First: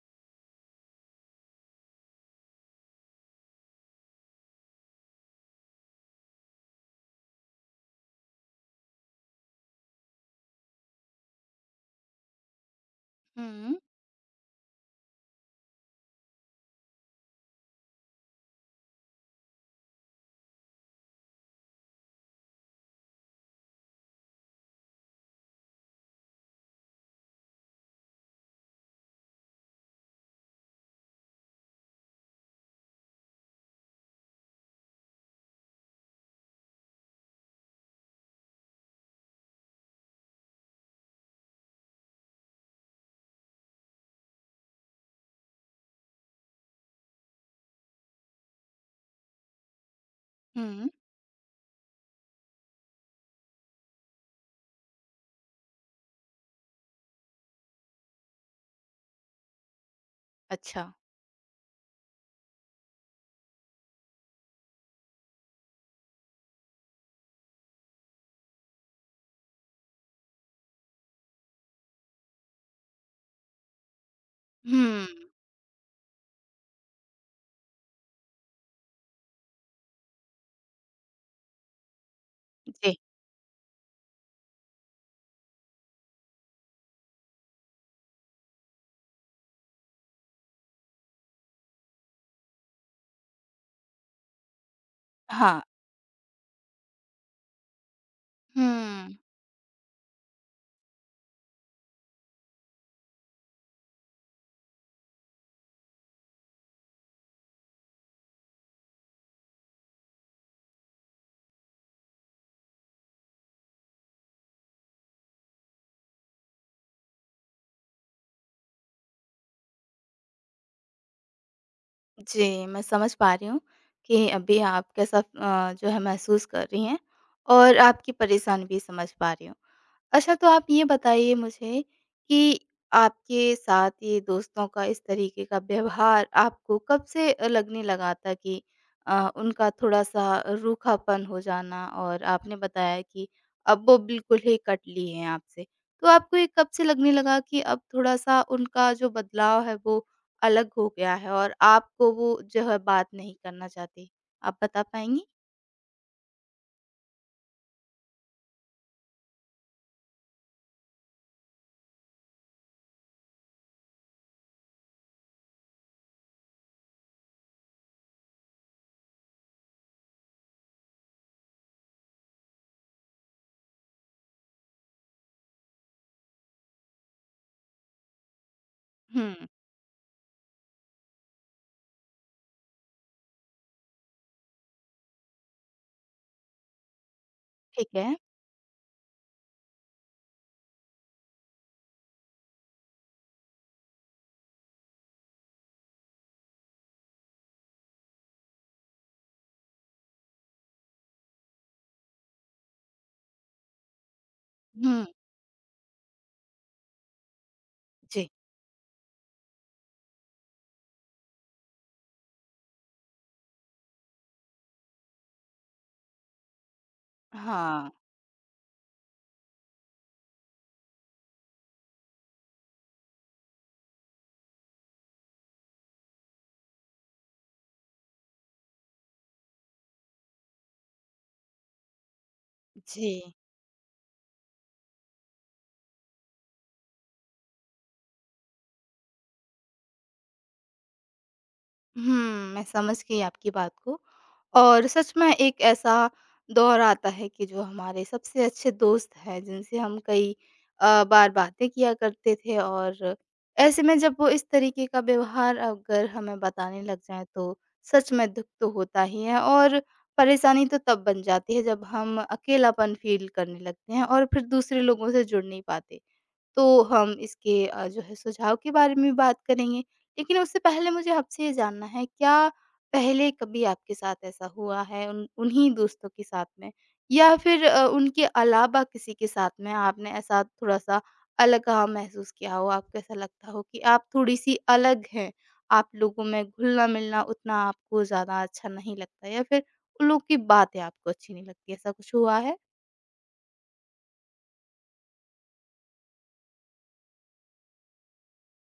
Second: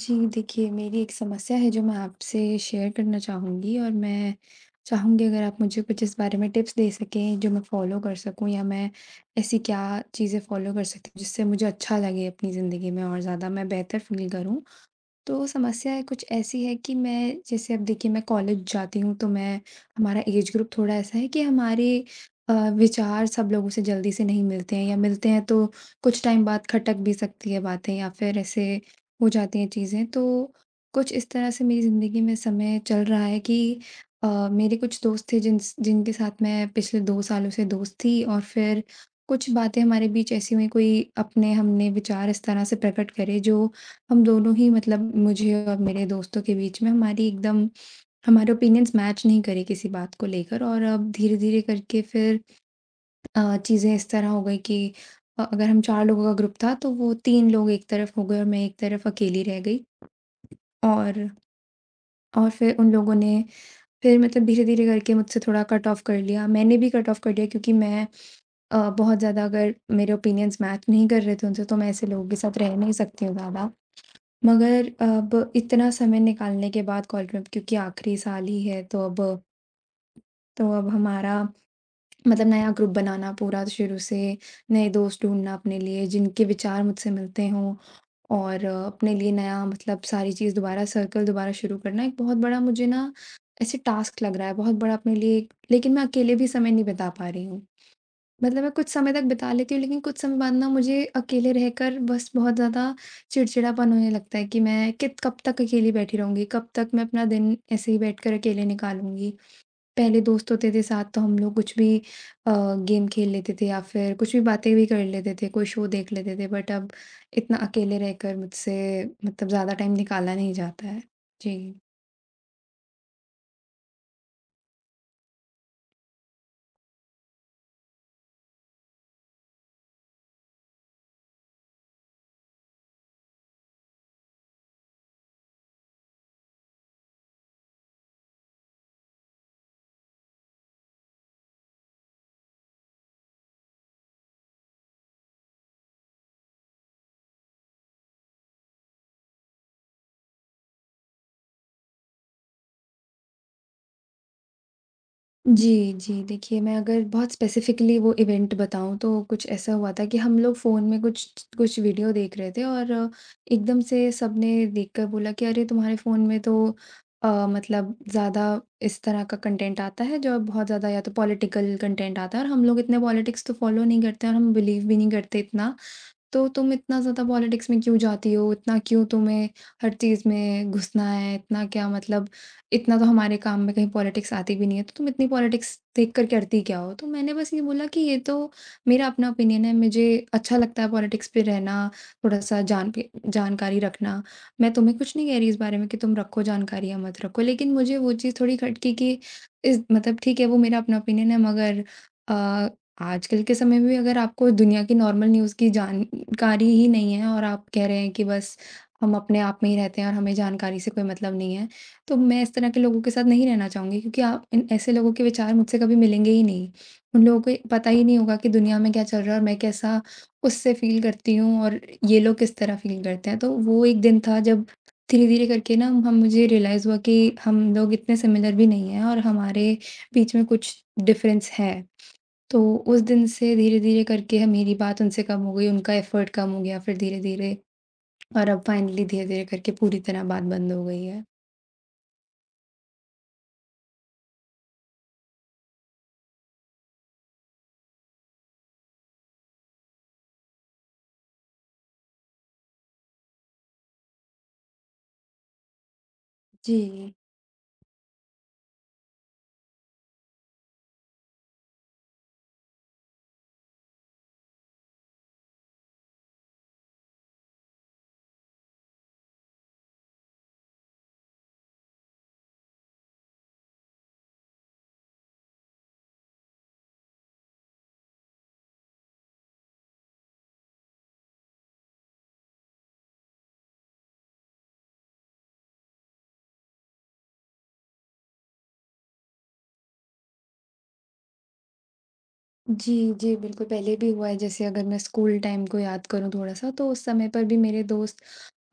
जी, देखिए, मेरी एक समस्या है जो मैं आपसे शेयर करना चाहूँगी, और मैं चाहूँगी अगर आप मुझे कुछ इस बारे में टिप्स दे सकें जो मैं फ़ॉलो कर सकूँ, या मैं ऐसी क्या चीज़ें फ़ॉलो कर सकती हूँ जिससे मुझे अच्छा लगे अपनी ज़िंदगी में, और ज़्यादा मैं हुँ, बेहतर फ़ील करूँ। तो समस्या कुछ ऐसी है कि मैं, जैसे, अब देखिए, मैं कॉलेज जाती हूँ तो मैं, हमारा एज ग्रुप थोड़ा ऐसा है कि हमारे विचार सब लोगों से जल्दी से नहीं मिलते हैं, या मिलते हैं तो कुछ टाइम बाद खटक भी सकती है बातें, या फिर ऐसे हो जाती हैं चीज़ें। तो कुछ इस तरह से मेरी ज़िंदगी में समय चल रहा है कि मेरे कुछ दोस्त थे जिनके साथ मैं पिछले 2 सालों से दोस्त थी, और फिर कुछ बातें हमारे बीच ऐसी हुई, कोई अपने हमने विचार इस तरह से प्रकट करे जो हम दोनों ही, मतलब मुझे और मेरे दोस्तों के बीच में, हमारी एकदम हमारे ओपिनियंस मैच नहीं करे किसी बात को लेकर। और हुँ, अब धीरे-धीरे करके फिर चीज़ें इस तरह हो गई कि अगर हम 4 लोगों का ग्रुप था, तो वो 3 लोग एक तरफ हो गए, और मैं एक तरफ अकेली रह गई। अच्छा। और और फिर उन लोगों ने, फिर मतलब धीरे-धीरे करके मुझसे थोड़ा कट ऑफ कर लिया। मैंने भी कट ऑफ कर दिया, क्योंकि मैं बहुत ज़्यादा, अगर मेरे ओपिनियंस मैच नहीं कर रहे थे उनसे, तो मैं ऐसे लोगों के साथ रह नहीं सकती हूँ ज़्यादा। मगर हुँ, अब इतना समय निकालने के बाद, कॉलेज में क्योंकि आखिरी साल ही है, तो अब हमारा, मतलब नया ग्रुप जी, बनाना पूरा शुरू से, नए दोस्त ढूँढना अपने लिए जिनके विचार मुझसे मिलते हों, और अपने लिए नया, मतलब सारी चीज़ दोबारा, सर्कल दोबारा शुरू करना, एक बहुत बड़ा मुझे ना ऐसे टास्क लग रहा है, बहुत बड़ा अपने लिए। हाँ, लेकिन मैं अकेले भी समय नहीं बिता पा रही हूँ। मतलब मैं कुछ समय हुँ, तक बिता लेती हूँ, लेकिन कुछ समय बाद ना मुझे अकेले रहकर बस बहुत ज़्यादा चिड़चिड़ापन होने लगता है कि मैं कित कब तक अकेली बैठी रहूँगी, कब तक मैं अपना दिन ऐसे ही बैठकर अकेले निकालूँगी। पहले दोस्त होते थे साथ तो हम लोग कुछ भी गेम खेल लेते थे, या फिर कुछ भी बातें भी कर लेते थे, कोई शो देख लेते थे, बट अब इतना अकेले रहकर मुझसे मतलब ज़्यादा टाइम निकाला नहीं जाता है। जी। जी, मैं समझ पा रही हूँ कि अभी आप कैसा जो है महसूस कर रही हैं और आपकी परेशानी भी समझ पा रही हूँ। अच्छा, तो आप ये बताइए मुझे कि आपके साथ ये दोस्तों का इस तरीके का व्यवहार आपको कब से लगने लगा था कि उनका थोड़ा-सा रूखापन हो जाना, और आपने बताया कि अब वो बिल्कुल ही कट लिए हैं आपसे। तो आपको ये कब से लगने लगा कि अब थोड़ा-सा उनका जो बदलाव है वो अलग हो गया है और आपको वो जो है बात नहीं करना चाहते? आप बता पाएँगी? जी, जी। देखिए, मैं अगर बहुत स्पेसिफ़िकली वो इवेंट बताऊँ तो कुछ ऐसा हुआ था कि हम लोग फ़ोन में कुछ कुछ वीडियो देख रहे थे, और एकदम से सबने देखकर बोला कि अरे! तुम्हारे फ़ोन में तो मतलब ज़्यादा इस तरह का कंटेंट आता है, जो बहुत ज़्यादा या तो पॉलिटिकल कंटेंट आता है, और हम लोग इतने पॉलिटिक्स तो फ़ॉलो नहीं करते हैं, और हम बिलीव भी नहीं करते इतना, तो तुम इतना ज़्यादा पॉलिटिक्स में क्यों जाती हो? इतना क्यों हुँ, तुम्हें हर चीज़ में घुसना है? इतना, क्या मतलब, इतना तो हमारे काम में कहीं पॉलिटिक्स आती भी नहीं है, तो तुम इतनी पॉलिटिक्स देख कर करती क्या हो? तो मैंने बस ये बोला ठीक कि है। ये तो मेरा अपना ओपिनियन है, मुझे अच्छा लगता है पॉलिटिक्स पे रहना, थोड़ा-सा जान पे जानकारी रखना। मैं तुम्हें कुछ नहीं कह रही इस बारे में कि तुम रखो जानकारी या मत रखो, लेकिन मुझे वो चीज़ थोड़ी खटकी कि, इस मतलब ठीक है वो मेरा अपना ओपिनियन है, मगर अ आजकल के समय में भी अगर आपको दुनिया की हुँ, नॉर्मल न्यूज़ की जानकारी ही नहीं है, और आप कह रहे हैं कि जी। बस हम अपने आप में ही रहते हैं और हमें जानकारी से कोई मतलब नहीं है, तो मैं इस तरह के लोगों के साथ नहीं रहना चाहूँगी, क्योंकि आप इन ऐसे लोगों के विचार मुझसे कभी मिलेंगे ही नहीं। उन लोगों को हाँ, पता ही नहीं होगा कि दुनिया में क्या चल रहा है, और मैं कैसा उससे फ़ील करती हूँ, और ये लोग किस तरह फ़ील करते हैं। तो वो एक दिन था जब धीरे-धीरे करके ना हम, मुझे रियलाइज़ हुआ कि हम लोग इतने सिमिलर भी नहीं हैं, और हमारे बीच में कुछ डिफ़रेंस है। तो उस जी। दिन से धीरे-धीरे करके है मेरी बात उनसे कम हो गई, उनका एफ़र्ट कम हो गया, फिर धीरे-धीरे, और अब फाइनली धीरे-धीरे करके पूरी तरह बात बंद हो गई है। हुँ, मैं समझ गई आपकी बात को, और सच में एक ऐसा दौर आता है कि जो हमारे सबसे अच्छे दोस्त हैं, जिनसे हम कई बार बातें किया करते थे, और ऐसे में जब वो इस तरीके का व्यवहार अगर हमें जी। बताने लग जाएँ, तो सच में दुःख तो होता ही है, और परेशानी तो तब बन जाती है जब हम अकेलापन फ़ील करने लगते हैं और फिर दूसरे लोगों से जुड़ नहीं पाते। तो हम इसके जो है सुझाव के बारे में बात करेंगे। लेकिन उससे पहले मुझे आपसे ये जानना है, क्या पहले कभी आपके साथ ऐसा हुआ है उन उन्हीं दोस्तों के साथ में? या फिर उनके अलावा किसी के साथ में आपने ऐसा थोड़ा-सा अलगाव महसूस किया हो? आपको ऐसा लगता हो कि आप थोड़ी-सी अलग हैं, आप लोगों में घुलना-मिलना उतना आपको ज़्यादा अच्छा नहीं लगता, या फिर उन लोग की बातें आपको अच्छी नहीं लगती, ऐसा कुछ हुआ है? जी, जी, बिल्कुल पहले भी हुआ है। जैसे अगर मैं स्कूल टाइम को याद करूँ थोड़ा-सा, तो उस समय पर भी मेरे दोस्त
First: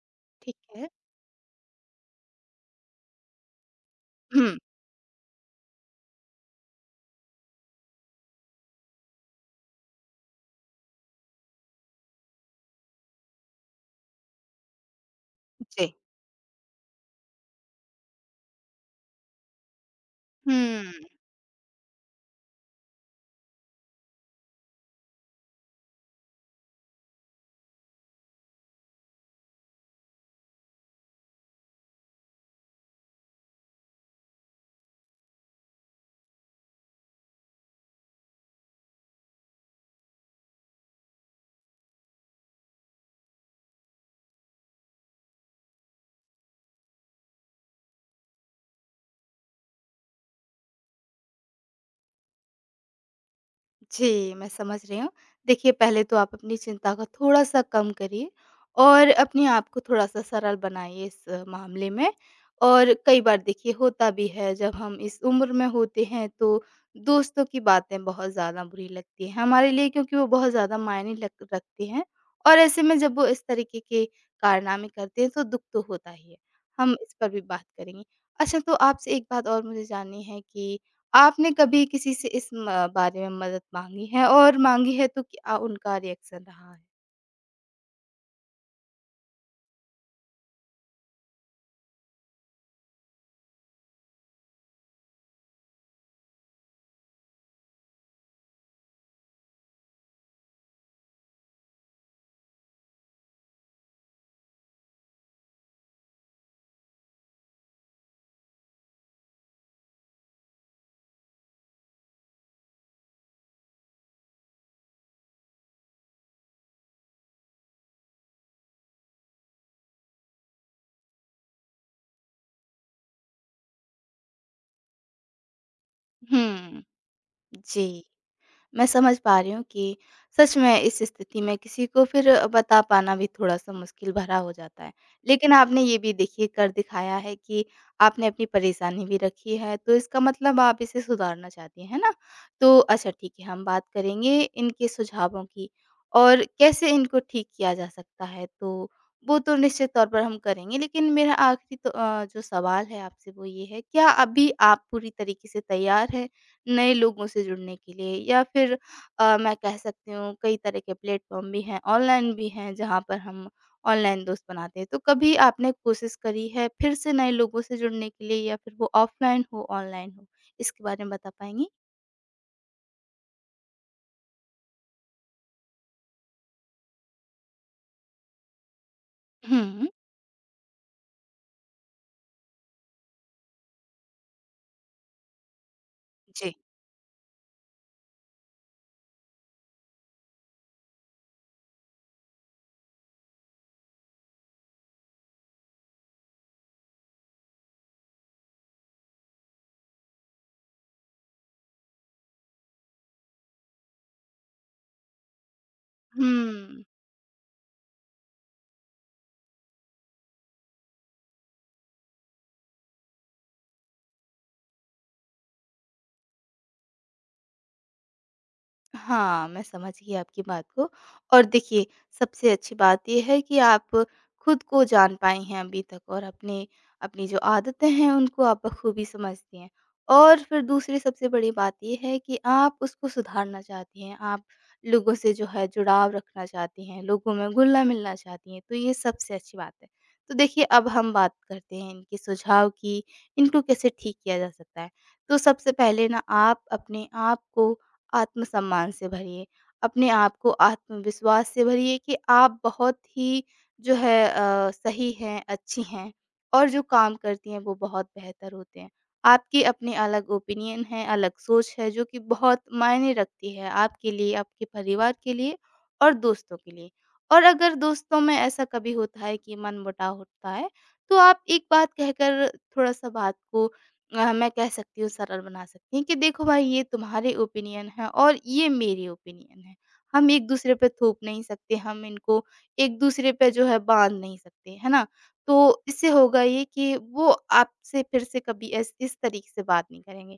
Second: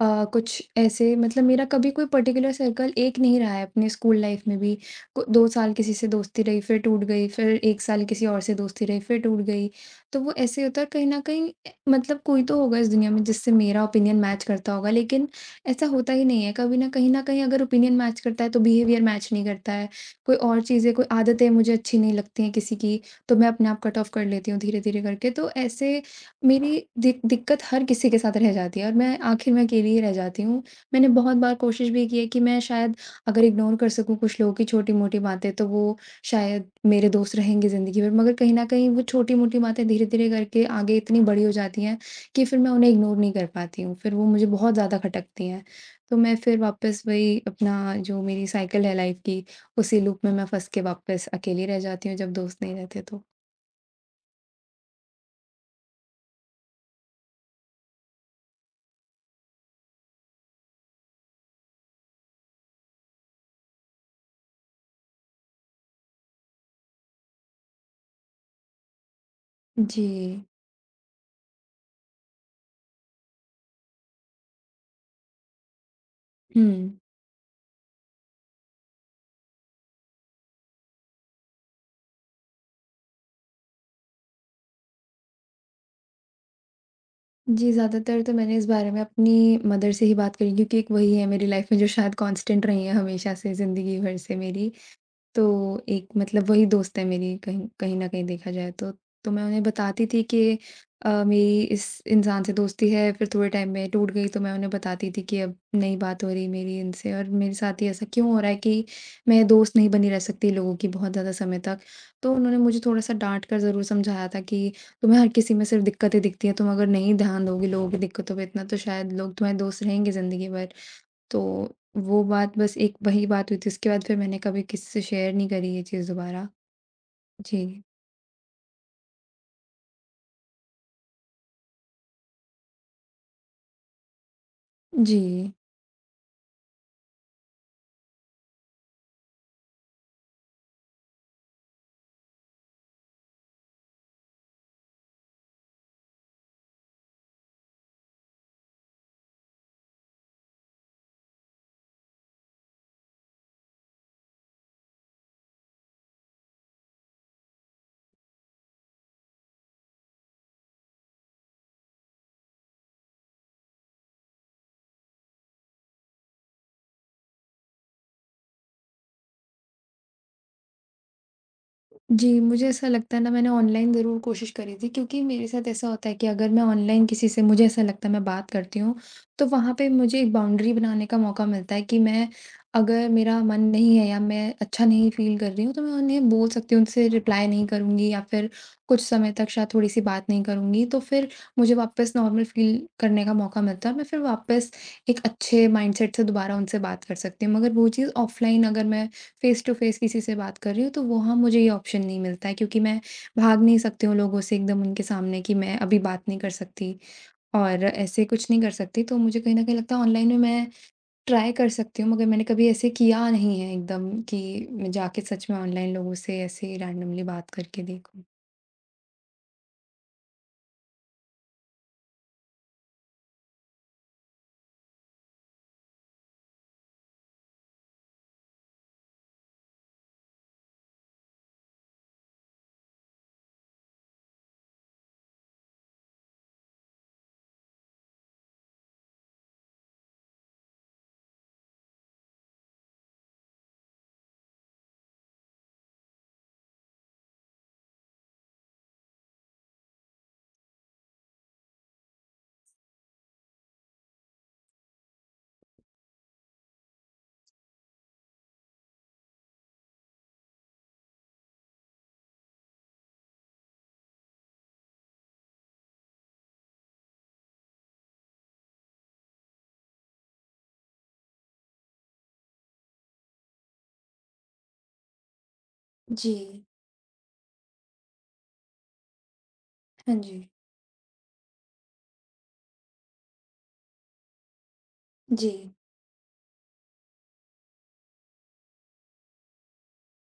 ठीक कुछ है। ऐसे, मतलब मेरा कभी कोई पर्टिकुलर सर्कल एक नहीं रहा है अपने स्कूल लाइफ हुँ। में भी। 2 साल किसी से दोस्ती रही, फिर टूट गई, फिर एक साल किसी और से दोस्ती रही, फिर टूट गई। तो वो ऐसे होता है कहीं ना कहीं, मतलब कोई तो होगा इस दुनिया में जिससे मेरा ओपिनियन मैच करता होगा, लेकिन ऐसा जी। होता ही नहीं है कभी ना, कहीं ना कहीं अगर ओपिनियन मैच करता है तो बिहेवियर मैच नहीं करता है, कोई और चीज़ें, कोई हुँ। आदतें मुझे अच्छी नहीं लगती हैं किसी की। तो मैं अपने आप कट ऑफ कर लेती हूँ धीरे धीरे करके, तो ऐसे मेरी दिक्कत हर किसी के साथ रह जाती है, और मैं आखिर में अकेली ही रह जाती हूँ। मैंने बहुत बार कोशिश भी की है कि मैं शायद, अगर इग्नोर कर सकूँ कुछ लोगों की छोटी-मोटी बातें, तो वो शायद मेरे दोस्त रहेंगे ज़िंदगी भर। मगर कहीं न कहीं वो छोटी-मोटी बातें धीरे-धीरे करके आगे इतनी बड़ी हो जाती हैं कि फिर मैं उन्हें इग्नोर नहीं कर पाती हूँ। फिर वो मुझे बहुत ज़्यादा खटकती हैं। तो मैं फिर वापस वही अपना, जो मेरी साइकिल है लाइफ़ की, उसी लूप में मैं फँस के वापस अकेली रह जाती हूँ जब दोस्त नहीं रहते तो। जी, मैं समझ रही हूँ। देखिए, पहले तो आप अपनी चिंता को थोड़ा-सा कम करिए और अपने आप को थोड़ा-सा सरल बनाइए इस मामले में। और कई बार देखिए होता भी है, जब हम इस उम्र में होते हैं तो दोस्तों की बातें बहुत ज़्यादा बुरी लगती हैं हमारे लिए, जी। क्योंकि वो बहुत ज़्यादा मायने लग रखती हैं। और ऐसे में जब वो इस तरीके के कारनामे करते हैं, तो दुःख तो होता ही है। हुँ। हम इस पर भी बात करेंगे। अच्छा, तो आपसे एक बात और मुझे जाननी है कि आपने कभी किसी से इस म बारे में मदद माँगी है, और माँगी है तो क्या उनका रिएक्शन रहा है? जी, ज़्यादातर तो मैंने इस बारे में अपनी मदर से ही बात करी, क्योंकि एक वही है मेरी लाइफ़ में जो शायद कांस्टेंट रही हैं हमेशा से ज़िंदगी भर से मेरी। तो एक मतलब वही दोस्त है मेरी, कहीं कहीं न कहीं देखा जाए तो। तो मैं उन्हें बताती थी कि मेरी इस इंसान से दोस्ती है, फिर थोड़े टाइम में टूट गई। तो मैं उन्हें बताती थी कि अब नहीं बात हो रही मेरी इनसे, और मेरे साथ ही ऐसा क्यों हो रहा है कि मैं दोस्त नहीं बनी रह सकती लोगों की बहुत ज़्यादा समय तक। तो उन्होंने मुझे थोड़ा-सा डाँट कर ज़रूर समझाया था कि तुम्हें हर किसी में सिर्फ़ दिक्कतें दिखती हैं, तुम अगर नहीं ध्यान दोगी लोगों की दिक्कतों पे इतना, तो शायद लोग तुम्हारे दोस्त रहेंगे ज़िंदगी भर। तो वो बात बस, एक वही बात हुई थी, उसके बाद फिर मैंने कभी किसी से शेयर नहीं करी ये चीज़ दोबारा। हुँ, जी। जी। मैं समझ पा रही हूँ कि सच में इस स्थिति में किसी को फिर बता पाना भी थोड़ा-सा मुश्किल भरा हो जाता है। जी। लेकिन आपने ये भी देखिए कर दिखाया है कि आपने अपनी परेशानी भी रखी है, तो इसका मतलब आप इसे सुधारना चाहती हैं, है ना? तो अच्छा ठीक है, हम बात करेंगे इनके सुझावों की और कैसे इनको ठीक किया जा सकता है, तो वो तो निश्चित तौर पर हम करेंगे। लेकिन मेरा आखिरी तो जो सवाल है आपसे वो ये है, क्या अभी आप पूरी तरीके से तैयार हैं नए लोगों से जुड़ने के लिए, या फिर मैं कह सकती हूँ, कई तरह के प्लेटफ़ॉर्म भी हैं, ऑनलाइन भी हैं जहाँ पर हम ऑनलाइन दोस्त बनाते हैं। तो कभी आपने कोशिश करी है फिर से नए लोगों से जुड़ने के लिए, या फिर वो ऑफ़लाइन हो, ऑनलाइन हो? इसके बारे में बता पाएँगी? जी, मुझे ऐसा लगता है ना, मैंने ऑनलाइन ज़रूर कोशिश करी थी, क्योंकि मेरे साथ ऐसा होता है कि अगर मैं ऑनलाइन किसी से, मुझे ऐसा लगता है मैं बात करती हूँ, तो वहाँ हुँ। पे मुझे एक बाउंड्री बनाने का मौका मिलता है कि मैं, अगर मेरा मन नहीं है या मैं अच्छा नहीं फ़ील कर रही हूँ, तो मैं उन्हें बोल जी। सकती हूँ, उनसे रिप्लाई नहीं करूँगी, या फिर कुछ समय तक शायद थोड़ी-सी बात नहीं करूँगी, तो फिर मुझे वापस नॉर्मल फ़ील करने का मौका मिलता है, और मैं फिर वापस एक अच्छे माइंडसेट से दोबारा उनसे बात कर सकती हूँ। मगर वो चीज़ ऑफ़लाइन, अगर मैं फ़ेस टू फ़ेस किसी से बात कर रही हूँ, तो वहाँ मुझे ये ऑप्शन नहीं मिलता है, क्योंकि मैं भाग नहीं सकती हूँ लोगों से एकदम उनके सामने कि मैं अभी बात नहीं कर हुँ। सकती, और ऐसे कुछ नहीं कर सकती। तो मुझे कहीं न कहीं लगता है ऑनलाइन में मैं ट्राई कर सकती हूँ, मगर मैंने कभी ऐसे किया नहीं है एकदम कि मैं जाके सच में ऑनलाइन लोगों से ऐसे रैंडमली बात करके देखूँ। हाँ, मैं समझ गई आपकी बात को। और देखिए, सबसे अच्छी बात ये है कि आप खुद को जान पाई हैं अभी तक, और अपने अपनी जो आदतें हैं, उनको आप बखूबी समझती हैं। और फिर दूसरी सबसे बड़ी बात ये है कि आप उसको सुधारना चाहती हैं, आप लोगों से जो है जुड़ाव रखना चाहती हैं, लोगों में घुलना-मिलना चाहती हैं, तो ये सबसे अच्छी बात है। तो देखिए, अब हम बात करते हैं इनके सुझाव की, इनको कैसे ठीक किया जा सकता है। तो सबसे पहले ना आप अपने आप को आत्मसम्मान से भरिए। अपने आप को आत्मविश्वास से भरिए कि आप बहुत ही जो है सही हैं, अच्छी हैं, और जो काम करती हैं वो बहुत बेहतर होते हैं। आपकी अपनी अलग ओपिनियन है, अलग सोच है, जो कि बहुत मायने रखती है आपके लिए, आपके परिवार के लिए और दोस्तों के लिए। और अगर दोस्तों में ऐसा कभी होता है कि मनमुटाव होता है, तो आप एक बात कहकर थोड़ा-सा बात को मैं कह सकती हूँ सरल बना सकती हैं कि देखो भाई, जी। ये तुम्हारे ओपिनियन है और ये मेरे ओपिनियन है। हाँ हम जी। एक-दूसरे पे थोप नहीं सकते, हम इनको एक-दूसरे पे जो है बाँध नहीं सकते, है ना? जी, तो इससे होगा ये कि वो आपसे फिर से कभी ऐस इस तरीके से बात नहीं करेंगे।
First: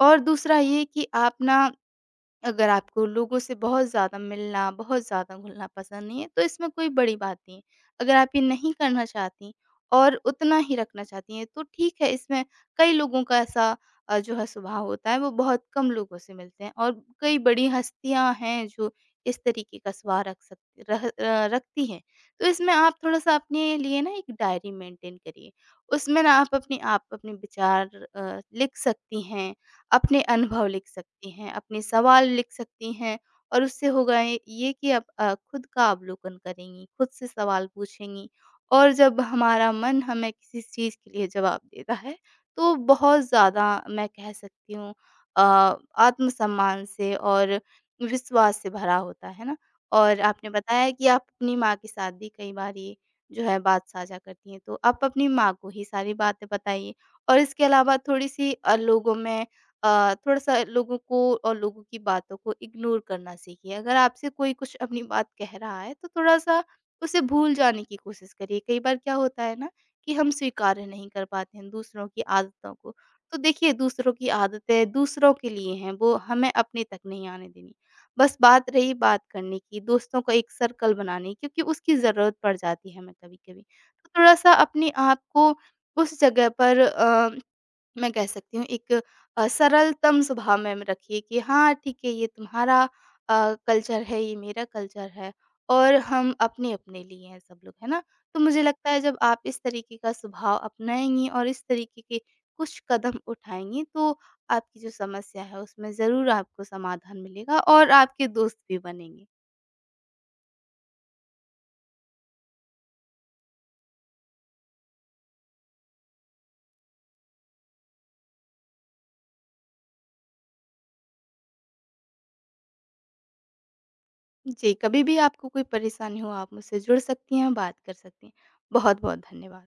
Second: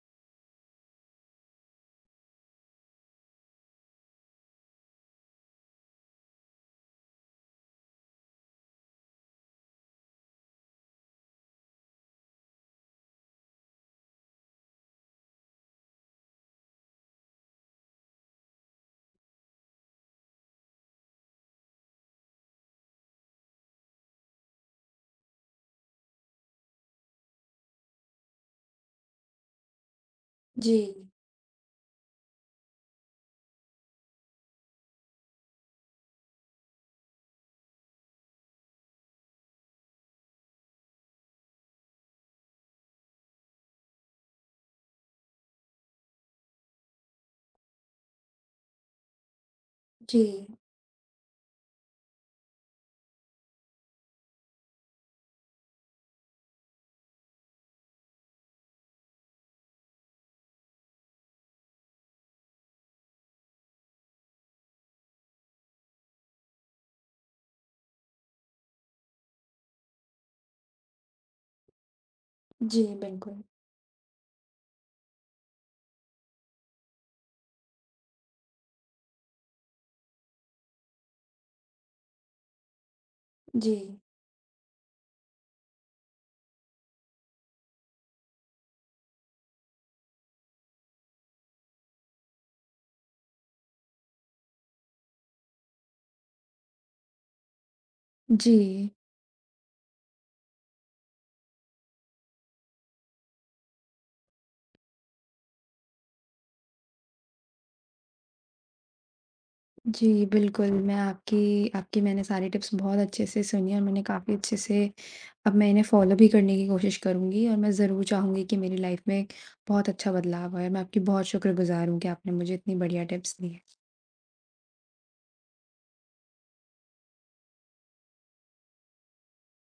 और दूसरा ये कि आप ना, अगर आपको लोगों से बहुत ज़्यादा मिलना, बहुत ज़्यादा घुलना पसंद नहीं है, तो इसमें कोई बड़ी बात नहीं है। अगर आप ये नहीं करना चाहतीं और उतना ही रखना चाहती हैं, तो ठीक है, इसमें कई लोगों का ऐसा जो है स्वभाव होता है, वो बहुत कम लोगों से मिलते हैं। और कई बड़ी हस्तियाँ हैं, जो इस तरीके का स्वभाव रख सक रह अ, रखती हैं। तो इसमें आप थोड़ा-सा अपने लिए ना एक डायरी मेंटेन करिए। उसमें ना आप अपने विचार लिख सकती हैं, अपने अनुभव जी, लिख सकती हैं, अपने सवाल लिख सकती हैं, और उससे होगा ये कि आप खुद का अवलोकन करेंगी, खुद से सवाल पूछेंगी। और जब हमारा मन हमें किसी चीज़ के लिए जवाब देता है, तो बहुत ज़्यादा मैं कह सकती हूँ अ, आत्मसम्मान से और विश्वास से भरा होता है ना? और जी, आपने बताया कि आप अपनी माँ के साथ भी कई बार ये जो है बात साझा करती हैं, तो आप अपनी माँ को ही सारी बातें बताइए। और इसके अलावा थोड़ी-सी लोगों में थोड़ा-सा लोगों को और लोगों की बातों को इग्नोर करना सीखिए। अगर आपसे कोई कुछ अपनी बात कह रहा है, तो थोड़ा-सा उसे भूल जाने की कोशिश करिए। कई बार क्या होता है ना, कि हम स्वीकार्य नहीं कर पाते हैं दूसरों की आदतों जी, को। तो बिल्कुल। देखिए, दूसरों की आदतें दूसरों के लिए हैं, वो हमें अपने तक नहीं आने देनी। बस बात रही बात करने की, दोस्तों का एक सर्कल बनाने की, क्योंकि उसकी ज़रूरत पड़ जाती है हमें कभी-कभी। जी। तो थोड़ा-सा अपने आप को उस जगह पर मैं कह सकती हूँ एक सरलतम स्वभाव में रखिए कि हाँ ठीक है, ये तुम्हारा कल्चर है, ये मेरा कल्चर है, और हम अपने अपने लिए हैं सब लोग, है ना? तो मुझे लगता जी। है जब आप इस तरीके का स्वभाव अपनाएंगी और इस तरीके के कुछ कदम उठाएंगी, तो आपकी जो समस्या है उसमें ज़रूर आपको समाधान मिलेगा और आपके दोस्त भी बनेंगे। जी, बिल्कुल, मैं आपकी आपकी मैंने सारी टिप्स बहुत अच्छे से सुनी, और मैंने काफ़ी अच्छे से, अब मैं इन्हें फ़ॉलो भी करने की कोशिश करूँगी, और मैं ज़रूर चाहूँगी कि मेरी लाइफ़ में एक बहुत अच्छा बदलाव आए, और मैं आपकी बहुत शुक्रगुज़ार हूँ कि आपने मुझे इतनी बढ़िया टिप्स दी। जी, कभी भी आपको कोई परेशानी हो आप मुझसे जुड़ सकती हैं, बात कर सकती हैं। बहुत बहुत धन्यवाद।